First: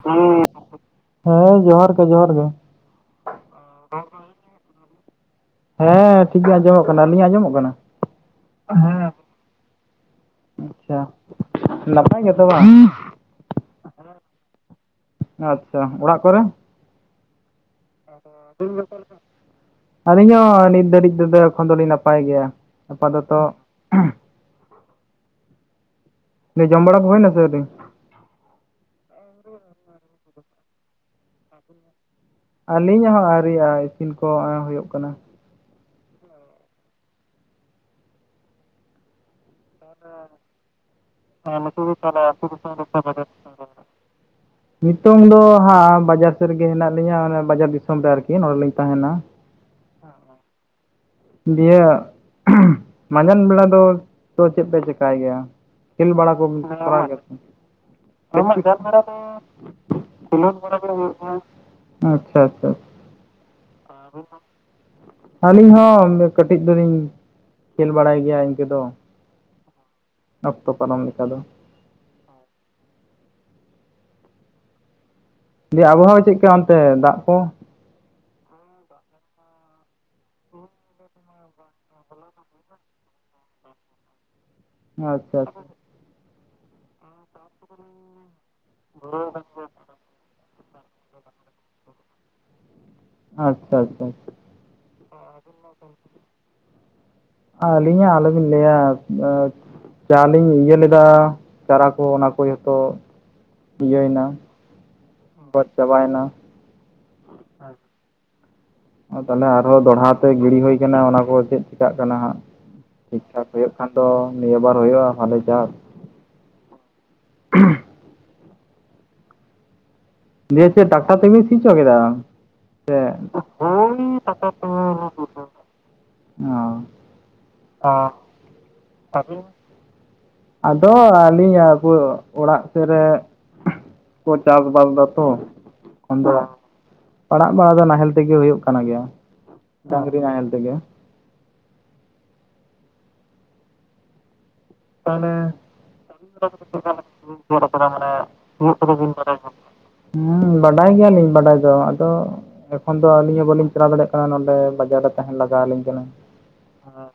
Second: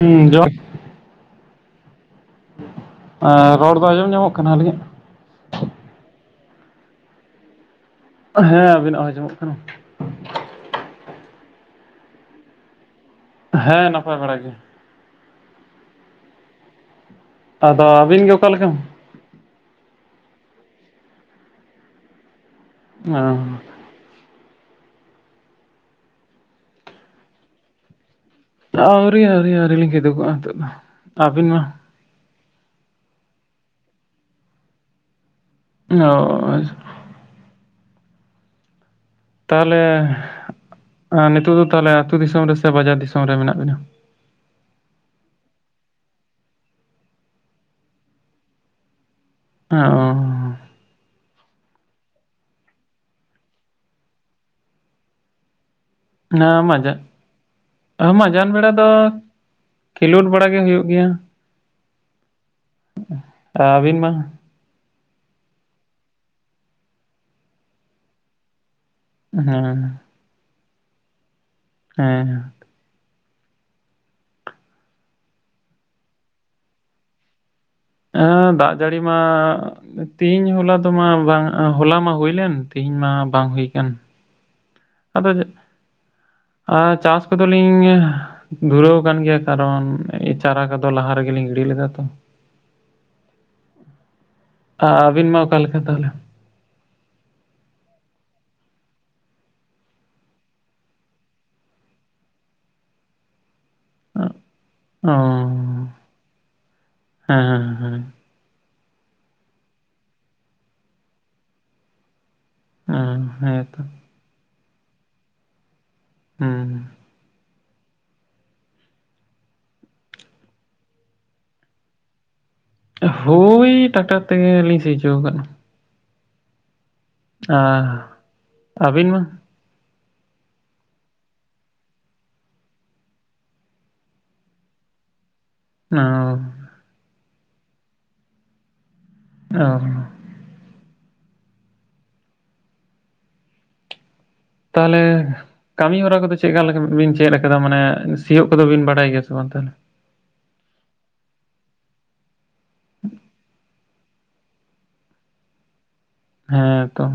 ᱦᱩᱸ ᱡᱚᱦᱟᱨ ᱦᱮᱸ ᱡᱚᱦᱟᱨ ᱜᱮ ᱡᱚᱦᱟᱨ ᱜᱮ᱾ ᱟᱸ ᱨᱚᱲ ᱫᱚ ᱟᱸᱡᱚᱢ ᱧᱟᱢᱚᱜ ᱠᱟᱱᱟ ᱟᱹᱞᱤᱧᱟᱜ᱾ ᱦᱮᱸ ᱴᱷᱤᱠ ᱜᱮ ᱟᱸᱡᱚᱢᱚᱜ ᱠᱟᱱᱟ ᱟᱞᱤᱧᱟᱜ ᱟᱸᱡᱚᱢᱚᱜ ᱠᱟᱱᱟ? ᱦᱮᱸ ᱟᱵᱤᱱᱟᱜ ᱦᱚ ᱟᱡᱚᱢᱚᱜ ᱠᱟᱱᱟ᱾ ᱟᱪᱪᱷᱟ ᱱᱟᱯᱟᱭ ᱜᱮᱛᱚ ᱵᱟᱝ? ᱦᱮᱸ ᱱᱟᱯᱟᱭ ᱵᱟᱲᱟ ᱜᱮ ᱾ ᱟᱪᱪᱷᱟ ᱚᱲᱟᱜ ᱠᱚᱨᱮ? ᱟᱫᱚ ᱟᱹᱵᱤᱱ ᱜᱮ ᱚᱠᱟᱞᱮᱠᱟ? [inaudible] ᱟᱹᱞᱤᱧ ᱦᱚᱸ ᱱᱤᱛ ᱫᱷᱟᱹᱨᱤᱡ ᱛᱮᱫᱚ ᱮᱠᱷᱚᱱ ᱫᱚᱞᱤᱧ ᱱᱟᱯᱟᱭ ᱜᱮᱭᱟ ᱾ ᱟᱯᱟ ᱚ ᱫᱚᱛᱚ, [unintelligible] ᱡᱚᱢ ᱵᱟᱲᱟ ᱠᱚ ᱦᱩᱭ ᱱᱟᱥᱮ ᱟᱹᱣᱨᱤ? ᱟᱹᱣᱨᱤ ᱟᱹᱣᱨᱤ ᱟᱹᱣᱨᱤ ᱞᱤᱧ ᱠᱤᱫᱩᱜ ᱠᱚᱜᱼᱟ ᱱᱤᱛᱚᱜ ᱫᱚ, ᱟᱹᱵᱤᱱ ᱢᱟ? ᱟᱹᱞᱤᱧ ᱦᱚᱸ ᱟᱹᱣᱨᱤ-ᱟ, ᱤᱥᱤᱱ ᱠᱚ ᱦᱩᱭᱩᱜ ᱠᱟᱱᱟ᱾ [inaudible] ᱛᱟᱦᱚᱞᱮ [unintelligible] ᱱᱤᱛᱚᱜ ᱫᱚ ᱛᱟᱦᱚᱞᱮ ᱟᱹᱛᱩ ᱫᱤᱥᱚᱢ ᱨᱮ ᱥᱮ ᱵᱟᱡᱟᱨ ᱫᱤᱥᱚᱢ ᱨᱮ ᱢᱮᱱᱟᱜ ᱵᱤᱱᱟ? ᱱᱤᱛᱩᱝ ᱫᱚ ᱦᱟᱸᱜ ᱵᱟᱡᱟᱨ ᱥᱮᱫ ᱨᱮᱜᱮ ᱦᱮᱱᱟᱜ ᱞᱤᱧᱟᱹ, ᱚᱱᱟ ᱵᱟᱡᱟᱨ ᱫᱤᱥᱚᱢ ᱨᱮ ᱟᱨᱠᱤ ᱱᱚᱸᱰᱲᱮᱞᱤᱧ ᱛᱟᱦᱮᱱᱟ᱾ [unintelligible] ᱫᱤᱭᱮ [unintelligible] ᱢᱟᱸᱡᱟᱱ ᱵᱮᱲᱟ ᱫᱚ ᱛᱚ ᱪᱮᱫ ᱯᱮ ᱪᱮᱠᱟᱭ ᱜᱮᱭᱟ? ᱠᱮᱞ ᱵᱟᱲᱟ ᱦᱮᱸ ᱠᱚ ᱢᱟᱡᱟᱜ [unintelligible] ᱢᱟᱡᱟᱱ ᱵᱮᱲᱟ ᱫᱚ ᱠᱷᱮᱞᱳᱰ ᱵᱟᱲᱟ ᱜᱮ ᱦᱩᱭᱩᱜ [unintelligible] ᱟᱪᱪᱷᱟ ᱟᱪᱪᱷᱟ ᱟᱵᱤᱱ [unintelligible] ᱟᱹᱞᱤᱧ ᱦᱚᱸ ᱠᱟᱹᱴᱤᱡ ᱫᱚᱞᱤᱧ ᱠᱷᱮᱞ ᱵᱟᱲᱟᱭ ᱜᱮᱭᱟ ᱤᱱᱠᱟᱹ ᱫᱚ ᱾ ᱦᱮᱸ ᱚᱠᱛᱚ ᱯᱟᱨᱚᱢ ᱞᱮᱠᱟ ᱫᱚ ᱦᱮᱸ ᱫᱤᱭᱮ ᱟᱵᱚᱦᱟᱣᱟ ᱪᱮᱫᱠᱟ ᱚᱱᱛᱮ ᱫᱟᱜ ᱠᱚ? ᱦᱮᱸ ᱫᱟᱜ ᱡᱟᱹᱲᱤ ᱢᱟ, ᱛᱮᱦᱮᱧ ᱦᱚᱞᱟ ᱫᱚᱢᱟ ᱵᱟᱝ, ᱦᱚᱞᱟ ᱢᱟ ᱦᱩᱭᱞᱮᱱ, ᱛᱦᱮᱧ ᱢᱟ ᱵᱟᱝ ᱦᱩᱭ ᱠᱟᱱ᱾ ᱟᱫᱚ, ᱟᱪᱪᱷᱟ ᱟᱨ ᱪᱟᱥ ᱠᱚᱫᱚᱞᱤᱧ, ᱫᱷᱩᱨᱟᱹᱣ ᱠᱟᱱ ᱜᱮᱭᱟ, ᱠᱟᱨᱚᱱ ᱪᱟᱨᱟ ᱠᱚᱫᱚ ᱞᱟᱦᱟ ᱨᱮᱜᱮ ᱞᱤᱧ ᱜᱤᱲᱤ ᱞᱮᱫᱟ ᱛᱚ ᱾ ᱟᱪᱪᱷᱟ ᱟᱪᱪᱷᱟ ᱟᱪᱪᱷᱟ ᱾ ᱟᱵᱤᱱ ᱢᱟ ᱚᱠᱟᱞᱮᱠᱟ ᱛᱟᱦᱚᱞᱮ? ᱟᱹᱞᱤᱧᱟ-ᱜ ᱟᱞᱚ ᱵᱤᱱ ᱞᱟᱹᱭᱟ [unintelligible] ᱪᱟ ᱞᱤᱧ ᱤᱭᱟᱹ ᱞᱮᱫᱟ, ᱪᱟᱨᱟ ᱠᱚ ᱚᱱᱟ ᱠᱚ ᱡᱚᱛᱚ ᱤᱭᱟᱹᱭᱱᱟ ᱚ ᱜᱚᱡ ᱪᱟᱵᱟᱭᱱᱟ ᱾ ᱦᱮᱸ [unintelligible] ᱚ ᱛᱟᱦᱚᱞᱮ ᱟᱨᱦᱚᱸ ᱫᱚᱦᱚᱲᱟ ᱛᱮ ᱜᱤᱲᱤ ᱦᱩᱭ ᱠᱟᱱᱟ ᱾ ᱚᱱᱟ ᱠᱚ ᱪᱮᱫ ᱪᱤᱠᱟᱹᱜ ᱠᱟᱱᱟ ᱦᱟᱸᱜ? ᱦᱮᱸ ᱴᱷᱤᱠᱴᱷᱟᱠ ᱦᱩᱭᱩᱜ ᱦᱮᱸᱛᱚ ᱠᱷᱟᱱ ᱫᱚ ᱱᱤᱭᱟᱹ ᱵᱟᱨ ᱦᱩᱭᱩᱜ-ᱟ ᱦᱟᱞᱮ ᱪᱟᱥ ᱦᱩᱸ ᱫᱤᱭᱮ ᱪᱮᱫ ᱴᱟᱠᱴᱟᱨ ᱛᱮᱵᱤᱱ ᱥᱤᱪᱚ ᱠᱮᱫᱟ? ᱥᱮ ᱦᱳᱭ ᱴᱟᱠᱴᱟᱨ ᱛᱮᱜᱮ ᱞᱤᱧ ᱥᱤ ᱦᱚᱪᱚ ᱠᱟᱫ ᱚ ᱟ ᱟᱹᱵᱤᱱ ᱢᱟ ᱟᱫᱚ ᱟᱹᱞᱤᱧᱟᱜ ᱚᱲᱟᱜ ᱥᱮᱫ ᱨᱮ ᱠᱚ ᱪᱟᱥᱵᱟᱥ‌ ᱫᱟᱛᱚ ᱚ ᱮᱠᱷᱚᱱ ᱫᱚ ᱯᱟᱲᱟᱜ ᱵᱟᱲᱟ ᱫᱚ ᱱᱟᱦᱮᱞ ᱛᱮᱜᱮ ᱦᱩᱭᱩᱜ ᱠᱟᱱᱟ ᱜᱮᱭᱟ ᱚ ᱰᱟᱝᱨᱤ ᱱᱟᱦᱮᱞ ᱛᱮᱜᱮ ᱛᱟᱦᱚᱞᱮ ᱠᱟᱹᱢᱤ ᱦᱚᱨᱟ ᱠᱚᱫᱚ ᱪᱮᱫᱠᱟ ᱞᱮᱠᱟ ᱵᱤᱱ ᱪᱮᱫ ᱟᱠᱟᱫᱟ ᱢᱟᱱᱮ ᱥᱤᱭᱳᱜ ᱠᱚᱫᱚ ᱵᱤᱱ ᱵᱟᱰᱟᱭ ᱜᱮᱭᱟ ᱥᱮ ᱵᱟᱝ ᱛᱟᱦᱚᱞᱮ? [inaudible] ᱦᱩᱸ ᱵᱟᱰᱟᱭ ᱜᱮᱭᱟᱞᱤᱧ ᱵᱟᱰᱟᱭ ᱫᱚ ᱟᱫᱚ ᱮᱠᱷᱚᱱ ᱫᱚ ᱟᱹᱞᱤᱧ ᱦᱚᱸ ᱵᱟᱹᱞᱤᱧ ᱪᱟᱞᱟᱣ ᱫᱟᱲᱮᱭᱟᱜ ᱠᱟᱱᱟ ᱛᱨᱟ ᱱᱚᱰᱮ ᱵᱟᱡᱟᱨ ᱨᱮ ᱛᱟᱦᱮᱱ ᱞᱟᱜᱟᱣᱟᱞᱤᱧ ᱠᱟᱱᱟ ᱦᱮᱸ ᱛᱚ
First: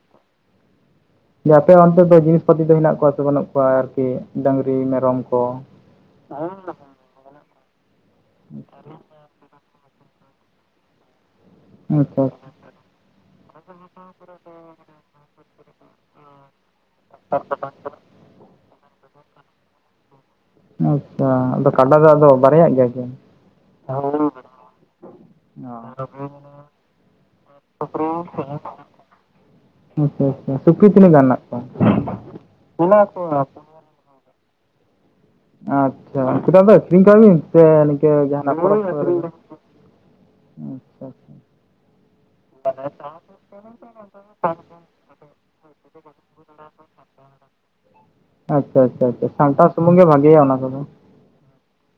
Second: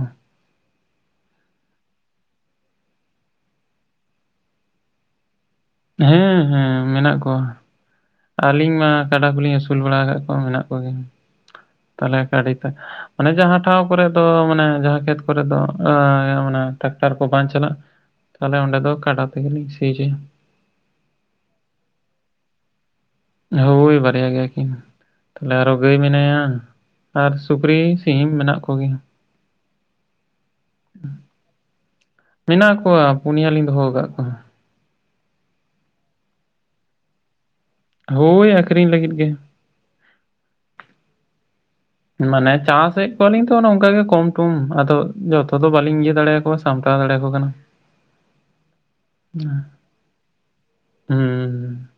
ᱟᱯᱮ ᱚᱱᱛᱮ ᱫᱚ ᱡᱤᱱᱤᱥ ᱯᱟᱛᱤ ᱫᱚ ᱦᱮᱱᱟᱜ ᱠᱚᱣᱟ ᱥᱮ ᱵᱟᱹᱱᱩᱜ ᱠᱚᱣᱟ ᱟᱨᱠᱤ ᱰᱟᱹᱝᱨᱤ ᱢᱮᱨᱚᱢ ᱠᱚ? ᱦᱮᱸ ᱦᱮᱸ ᱢᱮᱱᱟᱜ ᱠᱚᱣᱟ ᱟᱹᱞᱤᱧ ᱢᱟ ᱠᱟᱰᱟ ᱠᱚᱞᱤᱧ ᱟᱹᱥᱩᱞ ᱵᱟᱲᱟ ᱟᱠᱟᱫ ᱠᱚᱣᱟ ᱢᱮᱱᱟᱜ ᱠᱚᱜᱮᱭᱟ ᱛᱟᱦᱚᱞᱮ ᱟᱪᱪᱷᱟ ᱠᱟᱹᱰᱤ ᱛᱚ ᱢᱟᱱᱮ ᱡᱟᱦᱟᱸ ᱴᱷᱟᱶ ᱠᱚᱨᱮ ᱫᱚ ᱢᱟᱱᱮ ᱡᱟᱦᱟᱸ ᱠᱷᱮᱛ ᱠᱚᱨᱮ ᱫᱚ ᱴᱨᱟᱠᱴᱟᱨ ᱠᱚ ᱵᱟᱝ ᱪᱟᱞᱟᱜ ᱦ ᱛᱟᱦᱚᱞᱮ ᱚᱸᱰᱮ ᱫᱚ ᱠᱟᱰᱟ ᱛᱮᱜᱮᱞᱤᱧ ᱥᱤᱪᱚᱭᱟ ᱟᱪᱪᱷᱟ ᱟᱫᱚ ᱠᱟᱰᱟ ᱫᱚ ᱟᱫᱚ ᱵᱟᱨᱭᱟᱜ ᱜᱮᱭᱟ ᱠᱤᱱ? ᱦᱳᱭ ᱵᱟᱨᱭᱟ ᱜᱮᱭᱟ ᱠᱤᱱ ᱛᱟᱦᱚᱞᱮ ᱚ ᱟᱨᱚ ᱜᱟᱹᱭ ᱢᱮᱱᱟᱭᱟ ᱟᱨ ᱥᱩᱠᱨᱤ ᱥᱤᱢ ᱢᱮᱱᱟᱜ ᱠᱚᱜᱮᱭᱟ ᱟᱪᱪᱷᱟ ᱟᱪᱪᱷᱟ ᱥᱩᱠᱨᱤ ᱛᱤᱱᱟᱹᱜ ᱜᱟᱱ ᱦᱮᱱᱟᱜ ᱠᱚᱣᱟ? ᱢᱮᱱᱟᱜ ᱠᱚᱣᱟ ᱯᱩᱱᱭᱟ ᱞᱤᱧ ᱫᱚᱦᱚ ᱟᱠᱟᱫ ᱠᱚᱣᱟ ᱟᱪᱪᱷᱟ ᱩᱱᱠᱩ ᱫᱚ ᱟᱫᱚ ᱟᱠᱷᱨᱤᱧ ᱠᱚᱣᱟ ᱵᱤᱱ ᱥᱮ ᱥᱮ ᱦᱳᱭ ᱡᱟᱦᱟᱱᱟᱜ ᱟᱠᱷᱨᱤᱧ ᱞᱟᱹᱜᱤᱫ ᱜᱮ᱾ [unintelligible] ᱢᱟᱱᱮ ᱪᱟᱥᱮᱫ ᱠᱚᱣᱟᱞᱤᱧ ᱛᱚ ᱚᱱᱮ ᱚᱱᱠᱟᱜᱮ ᱠᱚᱢᱴᱚᱢ ᱟᱫᱚ ᱡᱚᱛᱚ ᱫᱚ ᱵᱟᱞᱤᱧ ᱤᱭᱟᱹ ᱫᱟᱲᱮᱭᱟᱠᱚᱣᱟ ᱥᱟᱢᱴᱟᱣ ᱫᱟᱲᱮ ᱟᱠᱚ ᱠᱟᱱᱟ ᱟᱪᱪᱷᱟ ᱟᱪᱪᱷᱟ ᱟᱪᱪᱷᱟ ᱥᱟᱢᱴᱟᱣ ᱥᱩᱢᱩᱝ ᱜᱮ ᱵᱷᱟᱹᱜᱮᱭᱟ ᱚᱱᱟ ᱠᱚᱫᱚ ᱦᱩᱸ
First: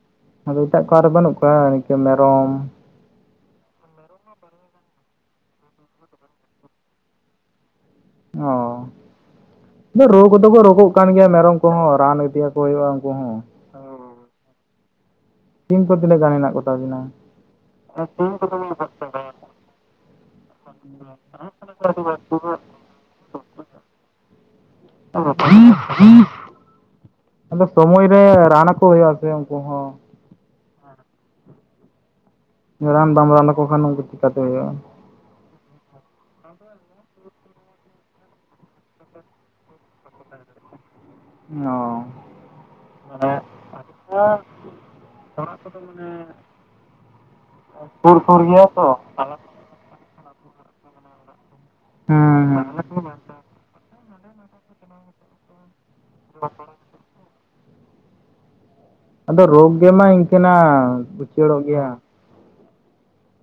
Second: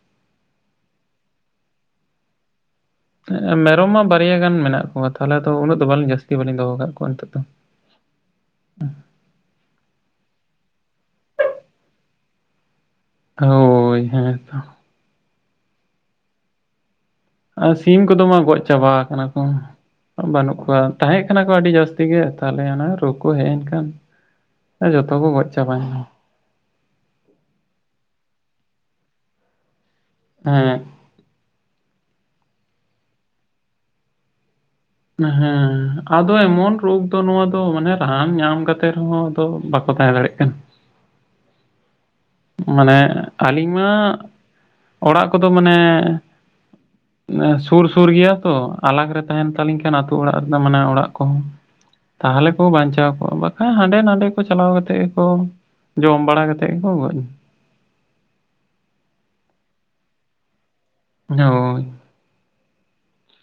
ᱟᱫᱚ ᱮᱴᱟᱜ ᱠᱚ ᱟᱨ ᱵᱟᱹᱱᱩᱜ ᱠᱚᱣᱟ ᱤᱱᱠᱟᱹ ᱢᱮᱨᱚᱢ ᱢᱮᱨᱚᱢ ᱢᱟ ᱵᱟᱨᱭᱟ ᱜᱟᱱ ᱢᱮᱱᱟᱜ ᱠᱚᱣᱟ ᱛᱟᱦᱚᱞᱮ ᱫᱚ ᱩᱱᱟᱹᱜ ᱫᱚ ᱵᱟᱹᱞᱤᱧ ᱡᱟᱹᱥᱛᱤ ᱵᱟᱹᱞᱤᱧ ᱫᱚᱦᱚ ᱠᱟᱜ ᱠᱚᱣᱟ ᱱᱤᱛᱚᱜ ᱫᱚ ᱚ ᱨᱳᱜᱽ ᱫᱚᱠᱚ ᱨᱳᱜᱚᱜ ᱠᱟᱱ ᱜᱮᱭᱟ ᱢᱮᱨᱚᱢ ᱠᱚᱦᱚᱸ ᱨᱟᱱ ᱤᱫᱤᱭᱟ ᱠᱚ ᱦᱩᱭᱩᱜ-ᱟ ᱩᱱᱠᱩ ᱦᱚᱸ ᱦᱳᱭ ᱦᱮᱸ ᱥᱤᱢ ᱠᱚ ᱛᱤᱱᱟᱹᱜ ᱜᱟᱱ ᱦᱮᱱᱟᱜ ᱠᱚᱛᱟ ᱵᱤᱱᱟ? ᱟᱨ ᱥᱤᱢ ᱠᱚᱫᱚ ᱢᱟ ᱜᱚᱡ ᱪᱟᱵᱟ ᱟᱠᱟᱱᱟ ᱠᱚ ᱵᱟᱹᱱᱩᱜ ᱠᱚᱣᱟ ᱛᱟᱦᱮᱸ ᱠᱟᱱᱟ ᱠᱚ ᱟᱹᱰᱤ ᱡᱟᱹᱥᱛᱤ ᱜᱮ ᱛᱟᱦᱞᱮ ᱚᱱᱟ ᱨᱳᱜᱽ ᱠᱚ ᱦᱮᱡ ᱮᱱ ᱠᱷᱟᱱ ᱡᱚᱛᱚ ᱠᱚ ᱜᱚᱡ ᱪᱟᱵᱟᱭᱮᱱᱟ ᱟᱫᱚ ᱥᱚᱢᱚᱭ ᱨᱮ ᱨᱟᱱ ᱟᱠᱚ ᱦᱩᱭᱩᱜ-ᱟ ᱥᱮ ᱩᱱᱠᱩ ᱦᱚᱸ ᱦᱮᱸ ᱨᱟᱱ ᱵᱟᱢ ᱨᱟᱱ ᱟᱠᱚ ᱠᱷᱟᱱ ᱩᱱᱠᱩ ᱪᱤᱠᱟᱹᱛᱮ ᱦᱩᱭᱩᱜ-ᱟ ᱦᱮᱸ ᱟᱫᱚ ᱮᱢᱚᱱ ᱨᱳᱜᱽ ᱫᱚ ᱱᱚᱣᱟ ᱫᱚ ᱢᱟᱱᱮ ᱨᱟᱱ ᱧᱟᱢ ᱠᱟᱛᱮ ᱨᱮᱦᱚᱸ ᱛᱚ ᱵᱟᱠᱚ ᱛᱟᱦᱮᱸ ᱫᱟᱲᱮᱭᱟᱜ ᱠᱟᱱᱟ ᱚ ᱢᱟᱱᱮ ᱟᱹᱞᱤᱧ ᱢᱟ ᱚᱲᱟᱜ ᱠᱚᱫᱚ ᱢᱟᱱᱮ ᱱᱮᱜ-ᱮ ᱥᱩᱨ ᱥᱩᱨ ᱜᱮᱭᱟ ᱛᱚ ᱟᱞᱟᱜᱽ ᱨᱮ ᱛᱟᱦᱮᱱ ᱛᱟᱞᱤᱧ ᱠᱷᱟᱱ ᱟᱛᱳ ᱚᱲᱟᱜ ᱨᱮᱱᱟᱜ ᱢᱟᱱᱮ ᱚᱲᱟᱜ ᱠᱚᱦᱚᱸ ᱦᱮᱸ ᱛᱟᱦᱚᱞᱮ ᱠᱚ ᱦᱮᱸ᱾ ᱵᱟᱧᱪᱟᱣ ᱠᱚᱜᱼᱟ ᱵᱟ ᱦᱮᱸ ᱦᱟᱸᱰᱮ ᱱᱟᱰᱮ ᱠᱚ ᱪᱟᱞᱟᱣ ᱠᱟᱛᱮ ᱜᱮᱠᱚ ᱡᱚᱢ ᱵᱟᱲᱟ ᱠᱟᱛᱮ ᱜᱮᱠᱚ ᱜᱚᱡ ᱟᱫᱚ ᱨᱳᱜᱽ ᱜᱮ ᱢᱟ ᱤᱱᱠᱟᱹᱱᱟ ᱮᱱᱟ᱾ ᱩᱪᱟᱹᱲᱚᱜ ᱦᱳᱭ ᱜᱮᱭᱟ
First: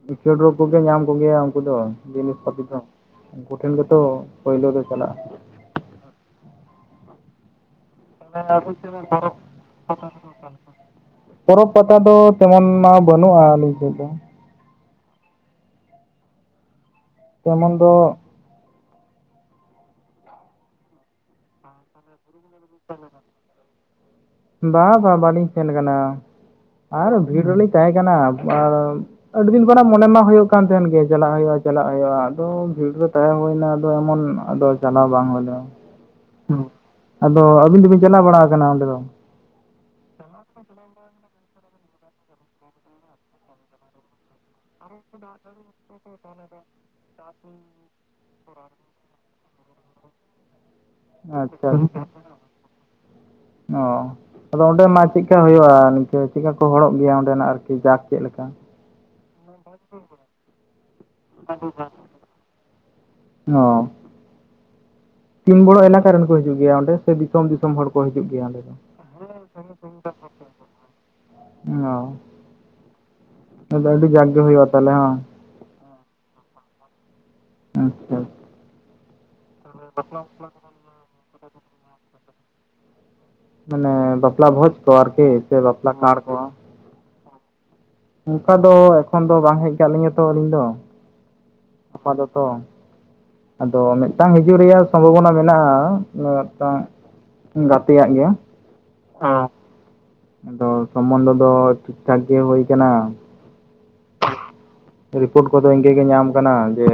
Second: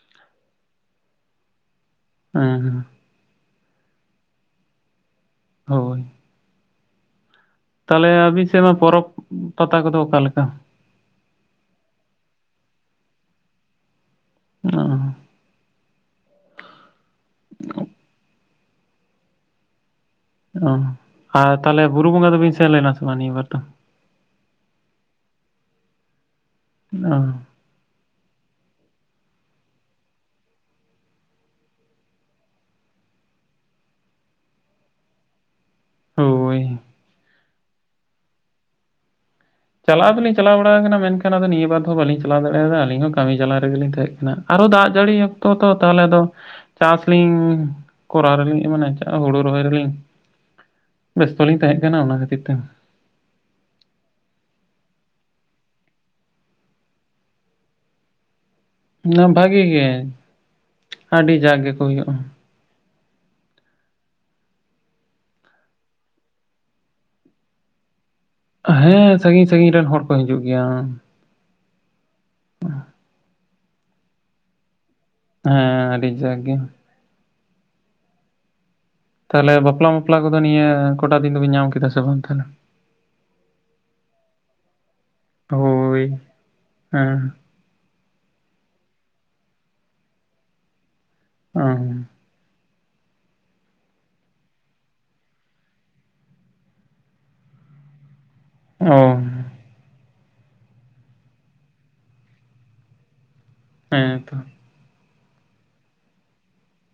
ᱤᱱᱠᱟᱹ ᱨᱳᱜᱽ ᱠᱚᱜᱮ ᱧᱟᱢ ᱠᱚᱜᱮᱭᱟ ᱩᱱᱠᱩ ᱫᱚ ᱡᱤᱱᱤᱥ ᱯᱟᱛᱤ ᱫᱚ ᱦᱮᱸ ᱩᱱᱠᱩ ᱴᱷᱮᱱ ᱜᱮᱛᱚ ᱯᱳᱭᱞᱳ ᱫᱚ ᱪᱟᱞᱟᱜᱼᱟ ᱦᱳᱭ ᱛᱟᱦᱚᱞᱮ ᱟᱹᱵᱤᱱ ᱥᱮᱫ ᱢᱟ ᱯᱚᱨᱚᱵᱽ ᱟ ᱯᱟᱛᱟ ᱠᱚᱫᱚ ᱚᱠᱟᱞᱮᱠᱟ [inaudible] ᱯᱚᱨᱚᱵᱽ ᱯᱟᱛᱟ ᱫᱚ ᱛᱮᱢᱚᱱ ᱢᱟ ᱵᱟᱹᱱᱩᱜᱼᱟ ᱱᱤᱛᱳᱜ ᱫᱚ ᱚ ᱛᱮᱢᱚᱱ ᱫᱚ ᱚ ᱟᱨ ᱛᱟᱦᱞᱮ ᱵᱩᱨᱩ ᱵᱚᱸᱜᱟ ᱫᱚᱵᱤᱱ ᱥᱮᱱ ᱞᱮᱱᱟ ᱥᱮ ᱵᱟᱝ ᱱᱤᱭᱟᱹ ᱵᱟᱨ ᱫᱚ ᱵᱟᱝ ᱵᱟᱝ ᱵᱟᱞᱤᱧ ᱥᱮᱱ ᱠᱟᱱᱟ ᱟᱨ ᱵᱷᱤᱲ ᱨᱮᱞᱤᱧ ᱛᱟᱦᱮᱸ ᱠᱟᱱᱟ ᱟᱨ ᱟᱹᱰᱤ ᱫᱤᱱ ᱠᱷᱚᱱᱟᱜ ᱢᱚᱱᱮ ᱢᱟ ᱦᱩᱭᱩᱜ ᱠᱟᱱ ᱛᱟᱦᱮᱸᱱ ᱜᱮ ᱪᱟᱞᱟᱜ ᱦᱩᱭᱩᱜᱼᱟ ᱪᱟᱞᱟᱜ ᱦᱩᱭᱩᱜᱼᱟ ᱟᱫᱚ ᱵᱷᱤᱲ ᱨᱮ ᱛᱟᱦᱮᱸ ᱦᱩᱭᱱᱟ ᱟᱫᱚ ᱮᱢᱚᱱ ᱟᱫᱚ ᱪᱟᱞᱟᱣ ᱵᱟᱝ ᱦᱩᱭ ᱞᱮᱱ ᱚ ᱦᱳᱭ ᱟᱫᱚ ᱟᱹᱵᱤᱱ ᱫᱚᱵᱤᱱ ᱪᱟᱞᱟᱣ ᱵᱟᱲᱟ ᱠᱟᱱᱟ ᱚᱸᱰᱮ ᱫᱚ ᱪᱟᱞᱟᱣ ᱫᱚᱞᱤᱧ ᱪᱟᱞᱟᱣ ᱵᱟᱲᱟ ᱠᱟᱱᱟ ᱢᱮᱱᱠᱷᱟᱱ ᱟᱫᱚ ᱱᱤᱭᱟᱹ ᱵᱟᱨ ᱫᱚ ᱵᱟᱞᱤᱧ ᱪᱟᱞᱟᱣ ᱫᱟᱲᱮᱭᱟᱫᱟ ᱟᱹᱞᱤᱧ ᱦᱚᱸ ᱠᱟᱹᱢᱤ ᱡᱟᱞᱟ ᱨᱮᱜᱮᱞᱤᱧ ᱛᱟᱦᱮᱸ ᱠᱟᱱᱟ ᱟᱨᱚ ᱫᱟᱜ ᱡᱟᱹᱲᱤ ᱚᱠᱛᱚ ᱛᱚ ᱛᱟᱦᱚᱞᱮ ᱫᱚ ᱪᱟᱥ ᱞᱤᱧ ᱠᱚᱨᱟᱣ ᱨᱮᱞᱤᱧ ᱢᱟᱱᱮ ᱠᱮᱫ ᱦᱩᱲᱩ ᱨᱚᱦᱚᱭ ᱨᱮᱞᱤᱧ ᱚ ᱵᱮᱥᱛᱚ ᱞᱤᱧ ᱟᱪᱪᱷᱟ ᱛᱟᱦᱮᱸ ᱠᱟᱱᱟ ᱚᱱᱟ ᱠᱷᱟᱹᱛᱤᱨ ᱛᱮ ᱚ ᱟᱫᱚ ᱚᱸᱰᱮ ᱢᱟ ᱪᱮᱫ ᱠᱟ ᱦᱩᱭᱩᱜᱼᱟ ᱱᱤᱝᱠᱟᱹ ᱪᱮᱫᱠᱟ ᱠᱚ ᱦᱚᱲᱚᱜ ᱜᱮᱭᱟ ᱚᱸᱰᱮᱱᱟᱜ ᱟᱨᱠᱤ ᱡᱟᱠ ᱪᱮᱫ ᱞᱮᱠᱟ [unintelligible] ᱵᱷᱟᱜᱤ ᱜᱮ ᱟᱹᱰᱤ ᱡᱟᱠ ᱜᱮᱠᱚ ᱦᱩᱭᱩᱜᱼᱟ ᱚ ᱛᱤᱱ ᱵᱚᱲᱚ ᱮᱞᱟᱠᱟ ᱨᱮᱱ ᱠᱚ ᱦᱤᱡᱩᱜ ᱜᱮᱭᱟ ᱚᱸᱰᱮ ᱥᱮ ᱫᱤᱥᱚᱢ ᱫᱤᱥᱚᱢ ᱦᱚᱲ ᱠᱚ ᱠᱚ ᱦᱤᱡᱩᱜ ᱜᱮᱭᱟ ᱫᱚ? ᱦᱮᱸ ᱥᱟᱺᱜᱤᱧ ᱥᱟᱺᱜᱤᱧ ᱨᱮᱱ ᱦᱚᱲ ᱠᱚ ᱦᱤᱡᱩᱜ ᱜᱮᱭᱟ ᱚ [unintelligible] ᱛᱟᱦᱚᱞᱮ ᱟᱰᱤ ᱡᱟᱠ ᱜᱮ ᱦᱩᱭᱩᱜᱼᱟ ᱛᱟᱦᱚᱞᱮ [unintelligible] ᱦᱮᱸ ᱟᱹᱰᱤ ᱡᱟᱠ ᱜᱮ ᱟᱪᱪᱷᱟ ᱛᱟᱦᱞᱮ ᱵᱟᱯᱞᱟ ᱢᱟᱯᱞᱟ ᱠᱚᱫᱚ ᱱᱤᱭᱟᱹ ᱠᱚᱴᱟ ᱫᱤᱱ ᱫᱚᱵᱤᱱ ᱧᱟᱢ ᱠᱮᱫᱟ ᱥᱮ ᱵᱟᱝ ᱛᱟᱦᱞᱮ ᱢᱟᱱᱮ ᱵᱟᱯᱞᱟ ᱵᱷᱚᱡᱽ ᱠᱚ ᱟᱨᱠᱤ ᱥᱮ ᱵᱟᱯᱞᱟ ᱦᱳᱭ ᱠᱟᱬ ᱠᱚ ᱦᱮᱸ ᱚᱱᱠᱟ ᱫᱚ ᱮᱠᱷᱚᱱ ᱫᱚ ᱵᱟᱝ ᱦᱮᱡ ᱠᱟᱜ ᱞᱤᱧᱟᱹ ᱛᱚ ᱟᱹᱞᱤᱧ ᱫᱚ ᱚ ᱟᱫᱚ ᱛᱚ ᱟᱫᱚ ᱢᱤᱫᱴᱟᱝ ᱦᱤᱡᱩᱜ ᱨᱮᱭᱟᱜ ᱥᱚᱢᱵᱷᱚᱵᱚᱱᱟ ᱢᱮᱱᱟᱜᱼᱟ ᱢᱤᱫᱴᱟᱝ ᱜᱟᱛᱮᱭᱟᱜ ᱜᱮᱭᱟ ᱮᱸ ᱟ ᱫᱚ ᱥᱚᱢᱢᱚᱱᱫᱷᱚ ᱫᱚ ᱴᱷᱤᱠ ᱴᱷᱟᱠ ᱜᱮ ᱦᱩᱭ ᱠᱟᱱᱟ ᱦᱮᱸ ᱛᱚ ᱨᱤᱯᱳᱨᱴ ᱠᱚᱫᱚ ᱤᱱᱠᱟᱹ ᱜᱮ ᱧᱟᱢ ᱠᱟᱱᱟ ᱡᱮ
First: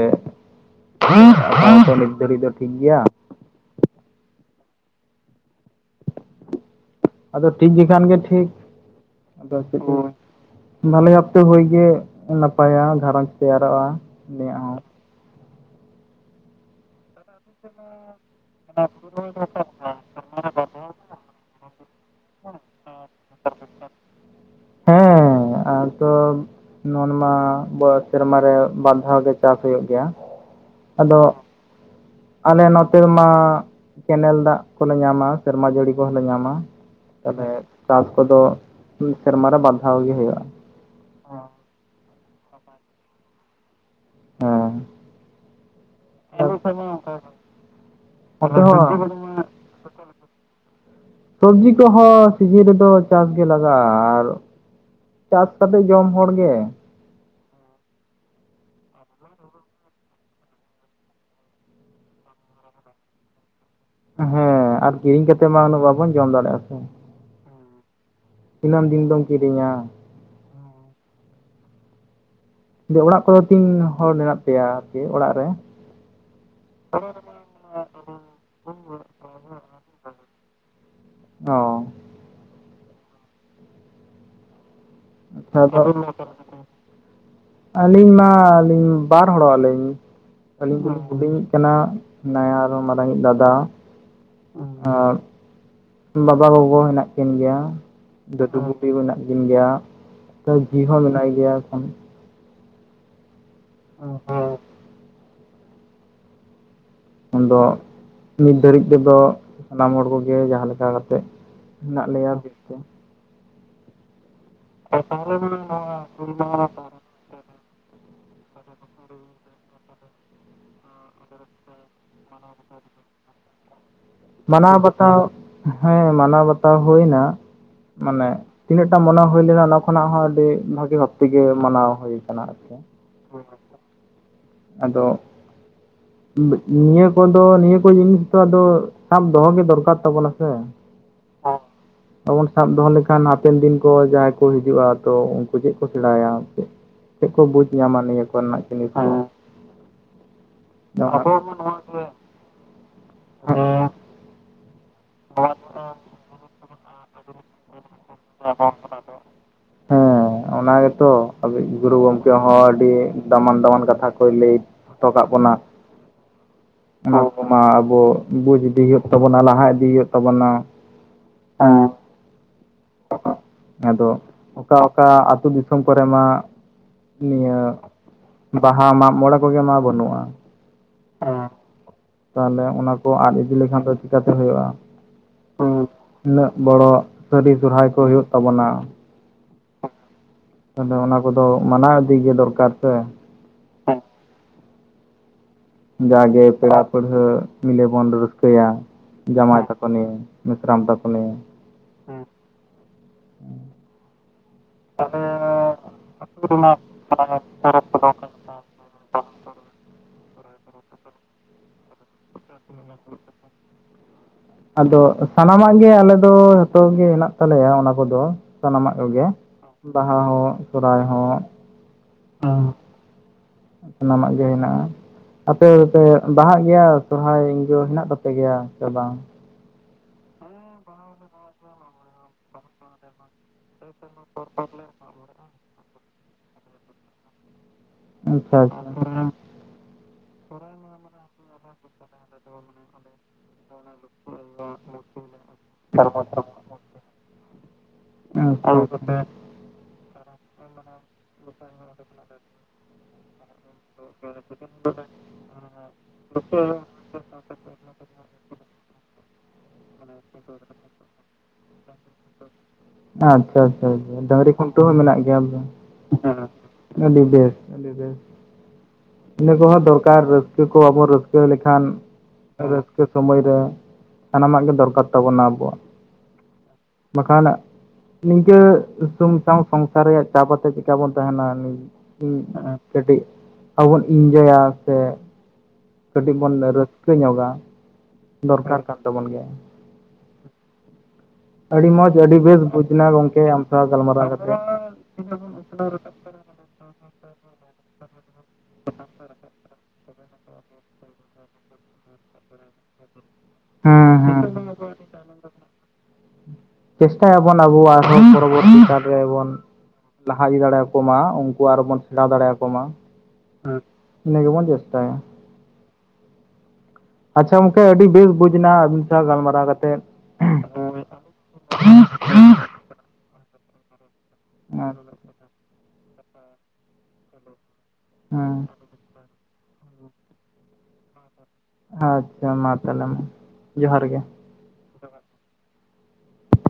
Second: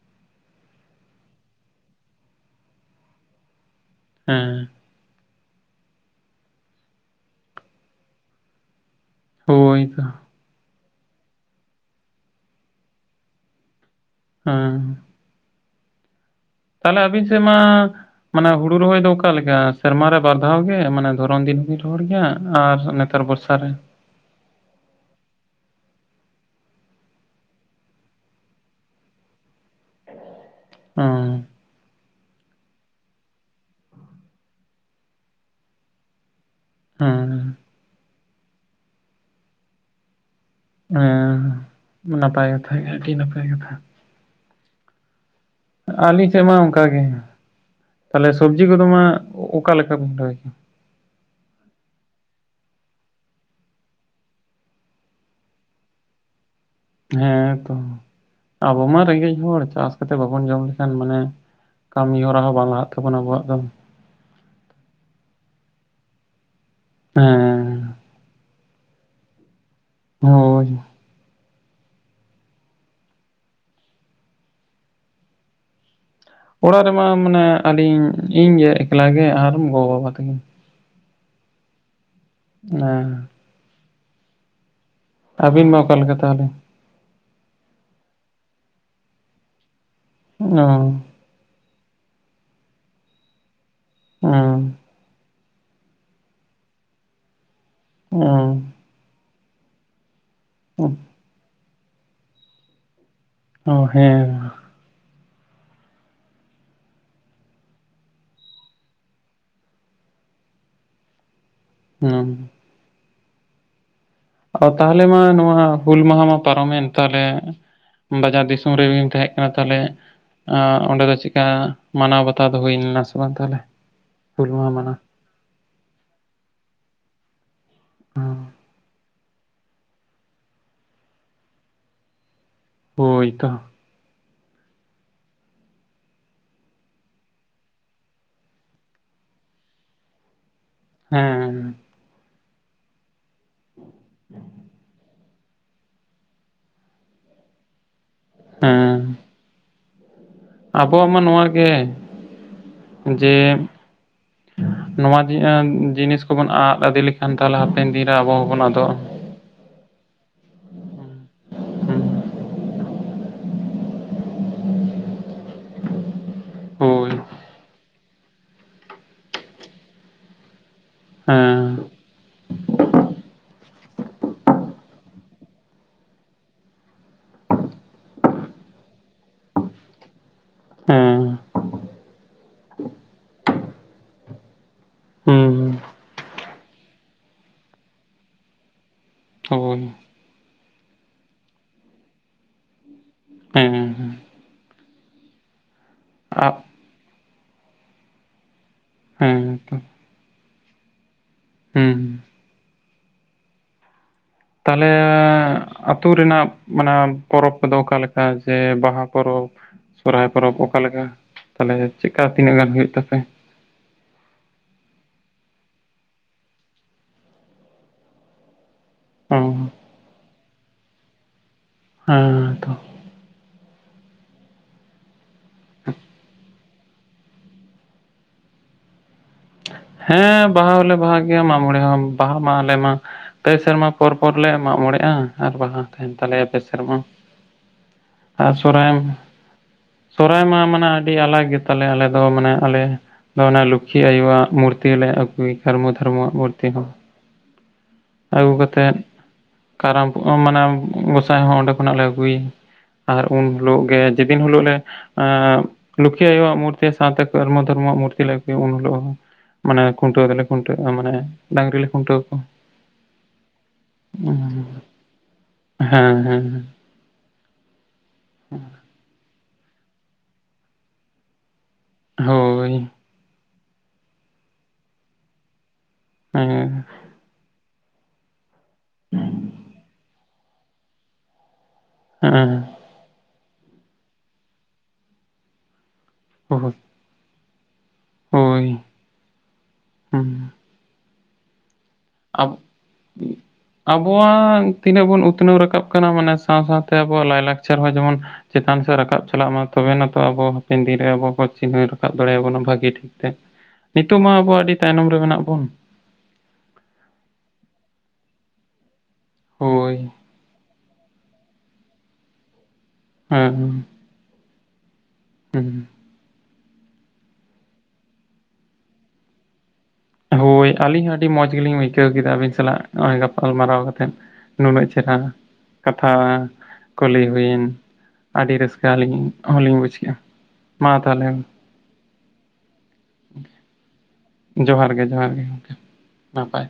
[unintelligible] ᱫᱷᱟᱨᱤ ᱫᱚ ᱴᱷᱤᱠ ᱜᱮᱭᱟ ᱦᱮᱸ ᱟᱫᱚ ᱴᱷᱤᱠ ᱜᱮ ᱠᱷᱟᱱ ᱜᱮ ᱴᱷᱤᱠ ᱟᱫᱚ ᱪ ᱦᱳᱭ ᱛᱚ ᱵᱷᱟᱞᱮ ᱚᱯᱛᱮ ᱦᱩᱭ ᱜᱮ ᱱᱟᱯᱟᱭᱟ ᱜᱷᱟᱨᱚᱧᱡᱽ ᱛᱮᱭᱟᱨᱚᱜᱼᱟ ᱩᱱᱤᱭᱟᱜ ᱦᱚᱸ ᱮᱸ ᱛᱟᱦᱞᱮ ᱟᱵᱤᱱ ᱥᱮᱫ ᱢᱟ ᱢᱟᱱᱮ ᱦᱩᱲᱩ ᱨᱚᱦᱚᱭ ᱫᱚ ᱚᱠᱟᱞᱮᱠᱟ ᱥᱮᱨᱢᱟ ᱨᱮ ᱵᱟᱨ ᱫᱷᱟᱣ ᱜᱮ ᱢᱟᱱᱮ ᱫᱷᱚᱨᱚᱱ ᱫᱤᱱ ᱦᱩᱭᱧ ᱨᱚᱦᱚᱲ ᱜᱮᱭᱟ ᱟᱨ ᱱᱮᱛᱟᱨ ᱵᱚᱨᱥᱟ ᱨᱮ ᱦᱮᱸ ᱦᱮᱸ ᱟᱨ ᱛᱚ ᱱᱚᱣᱟᱱᱢᱟ ᱵᱟ ᱥᱮᱨᱢᱟᱨᱮ ᱵᱟᱨ ᱫᱷᱟᱣ ᱜᱮ ᱪᱟᱥ ᱦᱩᱭᱩᱜ ᱜᱮᱭᱟ ᱟᱫᱚ ᱦᱚᱸ ᱟᱞᱮ ᱱᱚᱛᱮ ᱢᱟ ᱠᱮᱱᱮᱞ ᱫᱟᱜ ᱠᱚᱞᱮ ᱧᱟᱢᱟ ᱥᱮᱨᱢᱟ ᱡᱟᱹᱲᱤ ᱠᱚᱦᱚᱸᱞᱮ ᱧᱟᱢᱟ ᱛᱟᱦᱚᱞᱮ ᱦᱮᱸ ᱪᱟᱥ ᱠᱚᱫᱚ ᱥᱮᱨᱢᱟ ᱨᱮ ᱵᱟᱨ ᱫᱷᱟᱣ ᱜᱮ ᱦᱩᱭᱩᱜᱼᱟ ᱦᱮᱸ ᱱᱟᱯᱟᱭ ᱠᱟᱛᱷᱟ ᱜᱮ ᱟᱹᱰᱤ ᱱᱟᱯᱟᱭ ᱠᱟᱛᱷᱟ ᱦᱚᱸ ᱟᱹᱞᱤᱧ ᱥᱮᱫ ᱢᱟ ᱚᱱᱠᱟᱜᱮ ᱛᱟᱦᱚᱞᱮ ᱚᱱᱛᱮ ᱥᱚᱵᱽᱡᱤ ᱠᱚᱫᱚ ᱢᱟ ᱦᱚᱸ ᱚᱠᱟ ᱞᱮᱠᱟ ᱵᱤᱱ ᱨᱚᱦᱚᱭ ᱥᱚᱵᱽᱡᱤ ᱠᱚᱦᱚᱸ ᱥᱤᱡᱤᱱ ᱨᱮᱫᱚ ᱪᱟᱥ ᱜᱮ ᱞᱟᱜᱟᱜᱼᱟ ᱟᱨ ᱪᱟᱥ ᱠᱟᱛᱮᱜ ᱡᱚᱢ ᱦᱚᱲ ᱜᱮ ᱦᱮᱸ ᱛᱚ ᱟᱵᱚ ᱢᱟ ᱨᱮᱸᱜᱮᱡ ᱦᱚᱲ ᱪᱟᱥ ᱠᱟᱛᱮᱜ ᱵᱟᱵᱚᱱ ᱡᱚᱢ ᱞᱮᱠᱷᱟᱱ ᱢᱟᱱᱮ ᱠᱟᱹᱢᱤ ᱦᱚᱨᱟ ᱦᱚᱸ ᱵᱟᱝ ᱞᱟᱦᱟᱜ ᱛᱟᱵᱚᱱᱟ ᱟᱵᱚᱣᱟᱜ ᱫᱚ ᱦᱮᱸ ᱟᱨ ᱠᱤᱨᱤᱧ ᱠᱟᱛᱮᱜ ᱢᱟ ᱩᱱᱟᱹᱜ ᱵᱟᱵᱚᱱ ᱡᱚᱢ ᱫᱟᱲᱮᱭᱟᱜᱼᱟ ᱥᱮ ᱦᱮᱸ ᱛᱤᱱᱟᱹᱢ ᱫᱤᱱ ᱫᱚᱢ ᱠᱤᱨᱤᱧᱟ ᱦᱚᱭ ᱢᱮᱱᱫᱤᱧ ᱚᱲᱟᱜ ᱠᱚᱨᱮ ᱫᱚ ᱛᱤᱱ ᱦᱚᱲ ᱢᱮᱱᱟᱜ ᱯᱮᱭᱟ ᱟᱨᱠᱤ ᱚᱲᱟᱜ ᱨᱮ ᱚᱲᱟᱜ ᱨᱮᱢᱟ ᱢᱟᱱᱮ ᱟᱹᱞᱤᱧ ᱤᱧ ᱜᱮ ᱮᱠᱞᱟ ᱜᱮ ᱟᱨ ᱜᱚ ᱵᱟᱵᱟ ᱛᱟᱠᱤᱱ ᱚ ᱦᱮᱸ ᱟᱹᱵᱤᱱ ᱢᱟ ᱚᱠᱟ ᱞᱮᱠᱟ ᱛᱟᱦᱚᱞᱮ? [unintelligible] ᱟᱹᱞᱤᱧ ᱢᱟ ᱟᱹᱞᱤᱧ ᱵᱟᱨ ᱦᱚᱲᱚᱜᱞᱤᱧ ᱟᱹᱞᱤᱧ ᱚ ᱦᱩᱰᱤᱧ ᱤᱡ ᱠᱟᱱᱟ ᱱᱟᱭᱟ [unintelligible] ᱢᱟᱨᱟᱝ ᱤᱡ ᱫᱟᱫᱟ ᱩᱻ ᱟᱨ ᱵᱟᱵᱟ ᱜᱚᱜᱚ ᱦᱮᱱᱟᱜ ᱠᱤᱱ ᱜᱮᱭᱟ ᱫᱟᱹᱰᱩ ᱵᱩᱰᱤ ᱢᱮᱱᱟᱜ ᱠᱤᱱ ᱜᱮᱭᱟ ᱡᱤ ᱚ ᱦᱚᱸ ᱢᱮᱱᱟᱭ ᱜᱮᱭᱟ ᱮᱠᱷᱚᱱ ᱚ ᱦᱮᱸ ᱩᱱᱫᱚ ᱱᱤᱛ ᱫᱷᱟᱹᱨᱤᱡ ᱛᱮᱫᱚ ᱥᱟᱱᱟᱢ ᱦᱚᱲ ᱠᱚᱜᱮ ᱡᱟᱦᱟᱸ ᱞᱮᱠᱟ ᱠᱟᱛᱮᱜ ᱢᱮᱱᱟᱜ ᱦᱩᱸ ᱞᱮᱭᱟ ᱜᱮ ᱚ ᱛᱟᱦᱚᱞᱮ ᱢᱟ ᱱᱚᱣᱟ ᱦᱩᱞ ᱢᱟᱦᱟ ᱢᱟ ᱯᱟᱨᱚᱢᱮᱱ ᱛᱟᱦᱚᱞᱮ ᱵᱟᱡᱟᱨ ᱫᱤᱥᱚᱢ ᱨᱮᱜᱤᱱ ᱛᱟᱦᱮᱸ ᱠᱟᱱᱟ ᱛᱟᱦᱚᱞᱮ ᱚᱸᱰᱮ ᱫᱚ ᱪᱮᱠᱟ ᱢᱟᱱᱟᱣ ᱵᱟᱛᱟᱣ ᱫᱚ ᱦᱩᱭ ᱞᱮᱱᱟ ᱥᱮ ᱵᱟᱝ ᱛᱟᱦᱚᱞᱮ ᱦᱩᱞ ᱢᱟᱦᱟ ᱢᱟᱱᱟᱣ ᱵᱟᱛᱟᱣ ᱦᱮᱸ ᱢᱟᱱᱟᱣ ᱵᱟᱛᱟᱣ ᱦᱩᱭ ᱮᱱᱟ ᱢᱟᱱᱮ ᱛᱤᱱᱟᱹᱜ ᱴᱟ ᱢᱚᱱᱮ ᱦᱩᱭ ᱞᱮᱱᱟ ᱚᱱᱟ ᱠᱷᱚᱱᱟᱜ ᱦᱚᱸ ᱟᱹᱰᱤ ᱵᱷᱟᱜᱤ ᱵᱷᱟᱵ ᱛᱮᱜᱮ ᱢᱟᱱᱟᱣ ᱦᱩᱭ ᱟᱠᱟᱱᱟ ᱟᱨᱠᱤ ᱦᱳᱭ ᱫᱚ ᱟᱫᱚ ᱱᱤᱭᱟᱹ ᱠᱚᱫᱚ ᱱᱤᱭᱟᱹ ᱠᱚ ᱡᱤᱱᱤᱥ ᱫᱚ ᱟᱫᱚ ᱥᱟᱵ ᱫᱚᱦᱚᱜ ᱜᱮ ᱫᱚᱨᱠᱟᱨ ᱛᱟᱵᱚᱱᱟ ᱥᱮ ᱦᱮᱸ ᱵᱟᱵᱚᱱ ᱥᱟᱵ ᱫᱚᱦᱚ ᱞᱮᱠᱷᱟᱱ ᱦᱟᱯᱮᱱ ᱫᱤᱱ ᱠᱚ ᱡᱟᱦᱟᱸᱭ ᱠᱚ ᱦᱤᱡᱩᱜᱼᱟ ᱛᱚ ᱪᱮᱫ ᱠᱚ ᱥᱮᱬᱟᱭᱟ ᱪᱮᱫ ᱪᱮᱫ ᱠᱚ ᱵᱩᱡᱽ ᱧᱟᱢᱟ ᱱᱤᱭᱟᱹ ᱠᱚᱨᱮᱱᱟᱜ ᱡᱤᱱᱤᱥ ᱦᱚᱸ ᱦᱮᱸ ᱟᱵᱚᱣᱟᱜ ᱢᱟ ᱱᱚᱣᱟ ᱦᱚᱸ ᱜᱮ ᱠᱚ ᱡᱮ ᱱᱚᱣᱟ ᱡᱤᱱᱤᱥ ᱠᱚᱵᱚᱱ ᱟᱫ ᱤᱫᱤ ᱞᱮᱠᱷᱟᱱ ᱛᱟᱦᱚᱞᱮ ᱦᱟᱯᱮᱱ ᱫᱤᱱ ᱨᱮ ᱟᱵᱚ ᱦᱚᱸᱵᱚᱱ ᱟᱫᱚᱜᱼᱟ ᱦᱚᱸ ᱚᱱᱟ ᱜᱮᱛᱚ ᱟᱵᱚ ᱤᱡ ᱜᱩᱨᱩ ᱜᱚᱢᱠᱮ ᱦᱚᱸ ᱟᱹᱰᱤ ᱫᱟᱢᱟᱱ ᱫᱟᱢᱟᱱ ᱠᱟᱛᱷᱟ ᱠᱚᱭ ᱞᱟᱹᱭ ᱦᱚᱴᱚ ᱠᱟᱜ ᱵᱚᱱᱟ ᱦᱳᱭ [unintelligible] ᱟᱵᱚ ᱵᱩᱡᱽ ᱤᱫᱤ ᱦᱩᱭᱩᱜ ᱛᱟᱵᱚᱱᱟ ᱞᱟᱦᱟ ᱤᱫᱤ ᱦᱩᱭᱩᱜ ᱛᱟᱵᱚᱱᱟ ᱦᱮᱸ ᱟᱫᱚ ᱚᱠᱟ ᱚᱠᱟ ᱟᱹᱛᱩ ᱫᱤᱥᱚᱢ ᱠᱚᱨᱮ ᱢᱟ ᱱᱤᱭᱟᱹ ᱵᱟᱦᱟ ᱢᱟᱜ ᱢᱚᱬᱮ ᱠᱚᱜᱮ ᱢᱟ ᱵᱟᱹᱱᱩᱜᱼᱟ ᱦᱮᱸ ᱛᱟᱦᱚᱞᱮ ᱚᱱᱟ ᱠᱚ ᱟᱫ ᱤᱫᱤ ᱞᱮᱠᱷᱟᱱ ᱫᱚ ᱪᱤᱠᱟᱛᱮ ᱦᱩᱭᱩᱜᱼᱟ ᱦᱩ ᱦᱩᱸ, ᱩᱱᱟᱹᱜ ᱵᱚᱲᱚ ᱥᱟᱹᱨᱤ ᱥᱚᱦᱚᱨᱟᱭ ᱠᱚ ᱦᱩᱭᱩᱜ ᱛᱟᱵᱚᱱᱟ ᱦᱳ [unintelligible] ᱟᱫᱚ ᱚᱱᱟ ᱠᱚᱫᱚ ᱢᱟᱱᱟᱣ ᱤᱫᱤ ᱜᱮ ᱫᱚᱨᱠᱟᱨ ᱥᱮ ᱦᱮᱸ ᱦᱮᱸ ᱡᱟᱜᱮ ᱟᱜ ᱯᱮᱲᱟ ᱯᱟᱹᱲᱦᱟᱹ ᱢᱤᱞᱮ ᱵᱚᱱ ᱨᱟᱹᱥᱠᱟᱹᱭ-ᱟ ᱦᱮᱸ ᱡᱟᱢᱟᱭ ᱛᱚ, ᱛᱟᱠᱚ ᱱᱤᱭᱮ ᱢᱤᱥᱨᱟᱢ ᱛᱟᱠᱚ ᱱᱤᱭᱮ ᱦᱩᱸ᱾ ᱛᱟᱦᱚᱞᱮ ᱟᱛᱳ ᱨᱮᱱᱟᱜ ᱢᱟᱱᱮ ᱯᱚᱨᱚᱵᱽ ᱟᱫᱚ ᱚᱠᱟᱞᱮᱠᱟ ᱡᱮ ᱵᱟᱦᱟ ᱯᱚᱨᱚᱵᱽ ᱥᱚᱦᱚᱨᱟᱭ ᱯᱚᱨᱚᱵᱽ ᱚᱠᱟᱞᱮᱠᱟ ᱛᱟᱦᱚᱞᱮ ᱪᱮᱫᱠᱟ ᱛᱤᱱᱟᱹᱜ ᱜᱟᱱ ᱦᱩᱭᱩᱜ ᱛᱟᱯᱮ ᱦ [unintelligible] ᱟᱫᱚ ᱥᱟᱱᱟᱢ ᱟᱜ ᱜᱮ ᱟᱞᱮ ᱫᱚ ᱡᱚᱛᱚ ᱜᱮ ᱦᱮᱱᱟᱜ ᱛᱟᱞᱮᱭᱟ ᱚᱱᱟ ᱠᱚᱫᱚ ᱥᱟᱱᱟᱢ ᱟᱜ ᱠᱚᱜᱮ ᱚ ᱵᱟᱦᱟ ᱦᱚᱸ ᱥᱚᱦᱚᱨᱟᱭ ᱦᱚᱸ ᱦᱮᱸ ᱛᱚ ᱥᱟᱱᱟᱢᱟᱜ ᱜᱮ ᱦᱮᱱᱟᱜᱼᱟ ᱟᱯᱮ ᱯᱮ ᱵᱟᱦᱟᱜ ᱜᱮᱭᱟ ᱥᱚᱦᱚᱨᱟᱭ ᱡᱚ ᱦᱮᱱᱟᱜ ᱛᱟᱯᱮ ᱜᱮᱭᱟ ᱥᱮ ᱵᱟᱝ ᱦᱮᱸ ᱵᱟᱦᱟ ᱦᱚᱸᱞᱮ ᱵᱟᱦᱟ ᱜᱮᱭᱟ ᱢᱟᱜ ᱢᱚᱸᱬᱮ ᱦᱚᱸ ᱵᱟᱦᱟ ᱢᱟ ᱟᱞᱮ ᱢᱟ ᱯᱮ ᱥᱮᱨᱢᱟ ᱯᱚᱨ ᱯᱚᱨ ᱞᱮ ᱢᱟᱜ ᱢᱚᱸᱬᱮᱼᱟ ᱟᱨ ᱵᱟᱦᱟ ᱛᱟᱦᱮᱱ ᱛᱟᱞᱮᱭᱟ ᱯᱮ ᱥᱮᱨᱢᱟ ᱟᱨ ᱟᱪᱪᱷᱟ ᱥᱚᱦᱚᱨᱟᱭ ᱟᱪᱪᱷᱟ ᱥᱚᱨᱦᱟᱭ ᱢᱟ ᱢᱟᱱᱮ ᱟᱹᱰᱤ ᱟᱞᱟᱜᱽ ᱜᱮᱛᱟᱞᱮ ᱟᱞᱮ ᱫᱚ ᱢᱟᱱᱮ ᱟᱞᱮ ᱫᱚ ᱚᱱᱮ ᱞᱚᱠᱠᱷᱤ ᱟᱭᱳ ᱟᱜ ᱢᱩᱨᱛᱤ ᱛᱡ ᱞᱮ ᱟᱹᱜᱩᱭ ᱠᱟᱨᱢᱩ ᱫᱷᱚᱨᱢᱩᱚᱣᱟᱜ ᱢᱩᱨᱛᱤ ᱟᱹᱜᱩ ᱟᱪᱪᱷᱟ ᱠᱟᱛᱮᱫ ᱠᱟᱨᱟᱢ ᱢᱟᱱᱮ ᱜᱚᱸᱥᱟᱭ ᱦᱚᱸ ᱚᱸᱰᱮ ᱠᱷᱚᱱᱟᱜ ᱞᱮ ᱟᱹᱜᱩᱭᱟ ᱟᱨ ᱩᱱ ᱦᱤᱞᱳᱜ ᱜᱮ ᱡᱮᱫᱤᱱ ᱦᱤᱞᱳᱜ ᱞᱮ ᱞᱩᱠᱷᱤ ᱟᱭᱳ ᱟᱜ ᱢᱩᱨᱛᱤ ᱥᱟᱶᱛᱮ ᱠᱚᱨᱢᱩ ᱫᱷᱚᱨᱚᱢᱚ ᱢᱩᱨᱛᱤ ᱞᱮ ᱟᱹᱜᱩᱭ-ᱟ ᱩᱱ ᱦᱤᱞᱳ ᱦᱚᱸ ᱢᱟᱱᱮ ᱠᱷᱩᱱᱴᱟᱹᱣ ᱫᱚᱞᱮ ᱠᱷᱩᱱᱴᱟᱹᱜᱼᱟ ᱢᱟᱱᱮ ᱰᱟᱝᱨᱤ ᱞᱮ ᱠᱷᱩᱱᱴᱟᱹᱣ ᱠᱚᱣᱟ ᱟᱪᱪᱷᱟ ᱟᱪᱪᱷᱟ ᱰᱟᱹᱝᱨᱤ ᱠᱷᱩᱱᱴᱟᱹ ᱦᱚᱸ ᱢᱮᱱᱟᱜ ᱜᱮᱭᱟ ᱦᱮᱸ ᱟᱹᱰᱤ ᱵᱮᱥ ᱟᱹᱰᱤ ᱵᱮᱥ ᱤᱱᱟᱹ ᱠᱚᱦᱚ ᱫᱚᱨᱠᱟᱨ ᱨᱟᱹᱥᱠᱟᱹ ᱠᱚ ᱵᱚᱱ ᱨᱟᱹᱥᱠᱟᱹ ᱞᱮᱠᱷᱟᱱ ᱦᱳᱭ ᱨᱟᱹᱥᱠᱟᱹ ᱥᱚᱢᱚᱭ ᱨᱮ ᱥᱟᱱᱟᱢᱟᱜ ᱜᱮ ᱫᱚᱨᱠᱟᱨ ᱛᱟᱵᱚᱱᱟ ᱟᱵᱚᱣᱟᱜ ᱦᱮᱸ ᱵᱟᱠᱷᱟᱱ ᱱᱤᱝᱠᱟᱹ ᱥᱩᱝᱥᱟᱣ ᱥᱚᱝᱥᱟᱨ ᱨᱮᱭᱟᱜ ᱪᱟᱯ ᱟᱛᱮᱫ ᱪᱮᱠᱟ ᱵᱚᱱ ᱛᱟᱦᱮᱱᱟ ᱦᱮᱸ ᱠᱟᱹᱴᱤᱡ ᱟᱵᱚ ᱵᱚᱱ ᱤᱱᱡᱚᱭᱟ ᱥᱮ ᱠᱟᱹᱴᱤᱡ ᱵᱚᱱ ᱦᱳᱭ ᱨᱟᱹᱥᱠᱟᱹ ᱠᱟᱹᱡ ᱧᱚᱜᱼᱟ ᱦᱳᱭ ᱫᱚᱨᱠᱟᱨ ᱠᱟᱱ ᱛᱟᱵᱚᱱ ᱜᱮᱭᱟ ᱦᱩᱸ ᱟᱹᱰᱤ ᱢᱚᱡᱽ ᱟᱹᱰᱤ ᱟᱵ ᱵᱮᱥ ᱵᱩᱡᱽ ᱮᱱᱟ ᱜᱚᱝᱠᱮ ᱟᱢ ᱥᱟᱶ ᱜᱟᱞᱢᱟᱨᱟᱣ ᱠᱟᱛᱮ ᱟᱵᱚᱣᱟᱜ ᱛᱤᱱᱟᱹᱜ ᱵᱚᱱ ᱩᱛᱱᱟᱹᱣ ᱨᱟᱠᱟᱵ ᱠᱟᱱᱟ ᱢᱟᱱᱮ ᱥᱟᱶ ᱥᱟᱶᱛᱮ ᱟᱵᱚᱣᱟᱜ ᱞᱟᱭᱞᱟᱠᱪᱟᱨ ᱦᱚᱸ ᱡᱮᱢᱚᱱ ᱪᱮᱛᱟᱱ ᱥᱮᱫ ᱨᱟᱠᱟᱵ ᱪᱟᱞᱟᱜ ᱢᱟ ᱛᱚᱵᱮᱱᱟᱛᱚ ᱟᱵᱚ ᱦᱟᱯᱮᱱ ᱫᱤᱱ ᱨᱮ ᱟᱵᱚ ᱠᱚ ᱪᱤᱱᱦᱟᱹᱣ ᱨᱟᱠᱟᱵ ᱫᱟᱲᱮᱭᱟ ᱵᱚᱱᱟ ᱵᱷᱟᱹᱜᱤ ᱴᱷᱤᱠ ᱦᱮᱸ ᱱᱤᱛᱚᱜ ᱢᱟ ᱦᱮᱸ ᱟᱵᱚ ᱟᱹᱰᱤ ᱛᱟᱭᱱᱚᱢ ᱨᱮ ᱢᱮᱱᱟᱜ ᱵᱚᱱ ᱪᱮᱥᱴᱟᱭᱟᱵᱚᱱ ᱟᱵᱚ ᱟᱨᱦᱚᱸ ᱯᱚᱨᱚᱵᱚᱨᱛᱤ ᱠᱟᱞ ᱨᱮᱵᱚᱱ ᱦᱳᱭ ᱞᱟᱦᱟ ᱤᱫᱤ ᱫᱟᱲᱮ ᱟᱠᱚ ᱢᱟ ᱩᱱᱠᱩ ᱟᱨᱚ ᱵᱚᱱ ᱥᱮᱬᱟ ᱫᱟᱲᱮ ᱟᱠᱚᱢᱟ ᱦᱮᱸ ᱤᱱᱟ. ᱜᱮᱵᱚᱱ ᱪᱮᱥᱴᱟᱭᱟ ᱦᱮᱸ ᱟᱪᱪᱷᱟ ᱜᱚᱢᱠᱮ ᱟᱹᱰᱤ ᱵᱮᱥ ᱵᱩᱡᱽ ᱮᱱᱟ ᱟᱹᱵᱤᱱ ᱥᱟᱶ ᱜᱟᱞᱢᱟᱨᱟᱣ ᱠᱟᱛᱮᱫ ᱦᱳᱭ ᱟᱹᱞᱤᱧ ᱦᱚᱸ ᱟᱹᱰᱤ ᱢᱚᱡᱽ ᱜᱮᱞᱤᱧ ᱟᱹᱭᱠᱟᱹᱣ ᱠᱮᱫᱟ ᱟᱹᱵᱤᱱ ᱥᱟᱞᱟᱜ ᱱᱚᱜᱼᱚᱭ ᱜᱟᱯᱟᱞᱢᱟᱨᱟᱣ ᱠᱟᱛᱮᱫ ᱱᱩᱱᱟᱹᱜ ᱪᱮᱦᱮᱨᱟᱱ ᱠᱟᱛᱷᱟ ᱠᱚ ᱞᱟᱹᱭ ᱦᱩᱭ ᱮᱱ ᱟᱹᱰᱤ ᱦᱮᱸ ᱨᱟᱹᱥᱠᱟᱹ ᱟᱹᱞᱤᱧ ᱚᱞᱤᱧ ᱵᱩᱡ ᱠᱮᱫᱼᱟ ᱢᱟ ᱛᱟᱦᱚᱞᱮ ᱟᱪᱪᱷᱟ ᱢᱟ ᱛᱟᱦᱚᱞᱮ ᱢᱟ ᱡᱚᱦᱟᱨ ᱜᱮ ᱡᱚᱦᱟᱨ ᱜᱮ ᱡᱚᱦᱟᱨ ᱜᱮ ᱜᱚᱝᱠᱮ ᱱᱟᱯᱟᱭ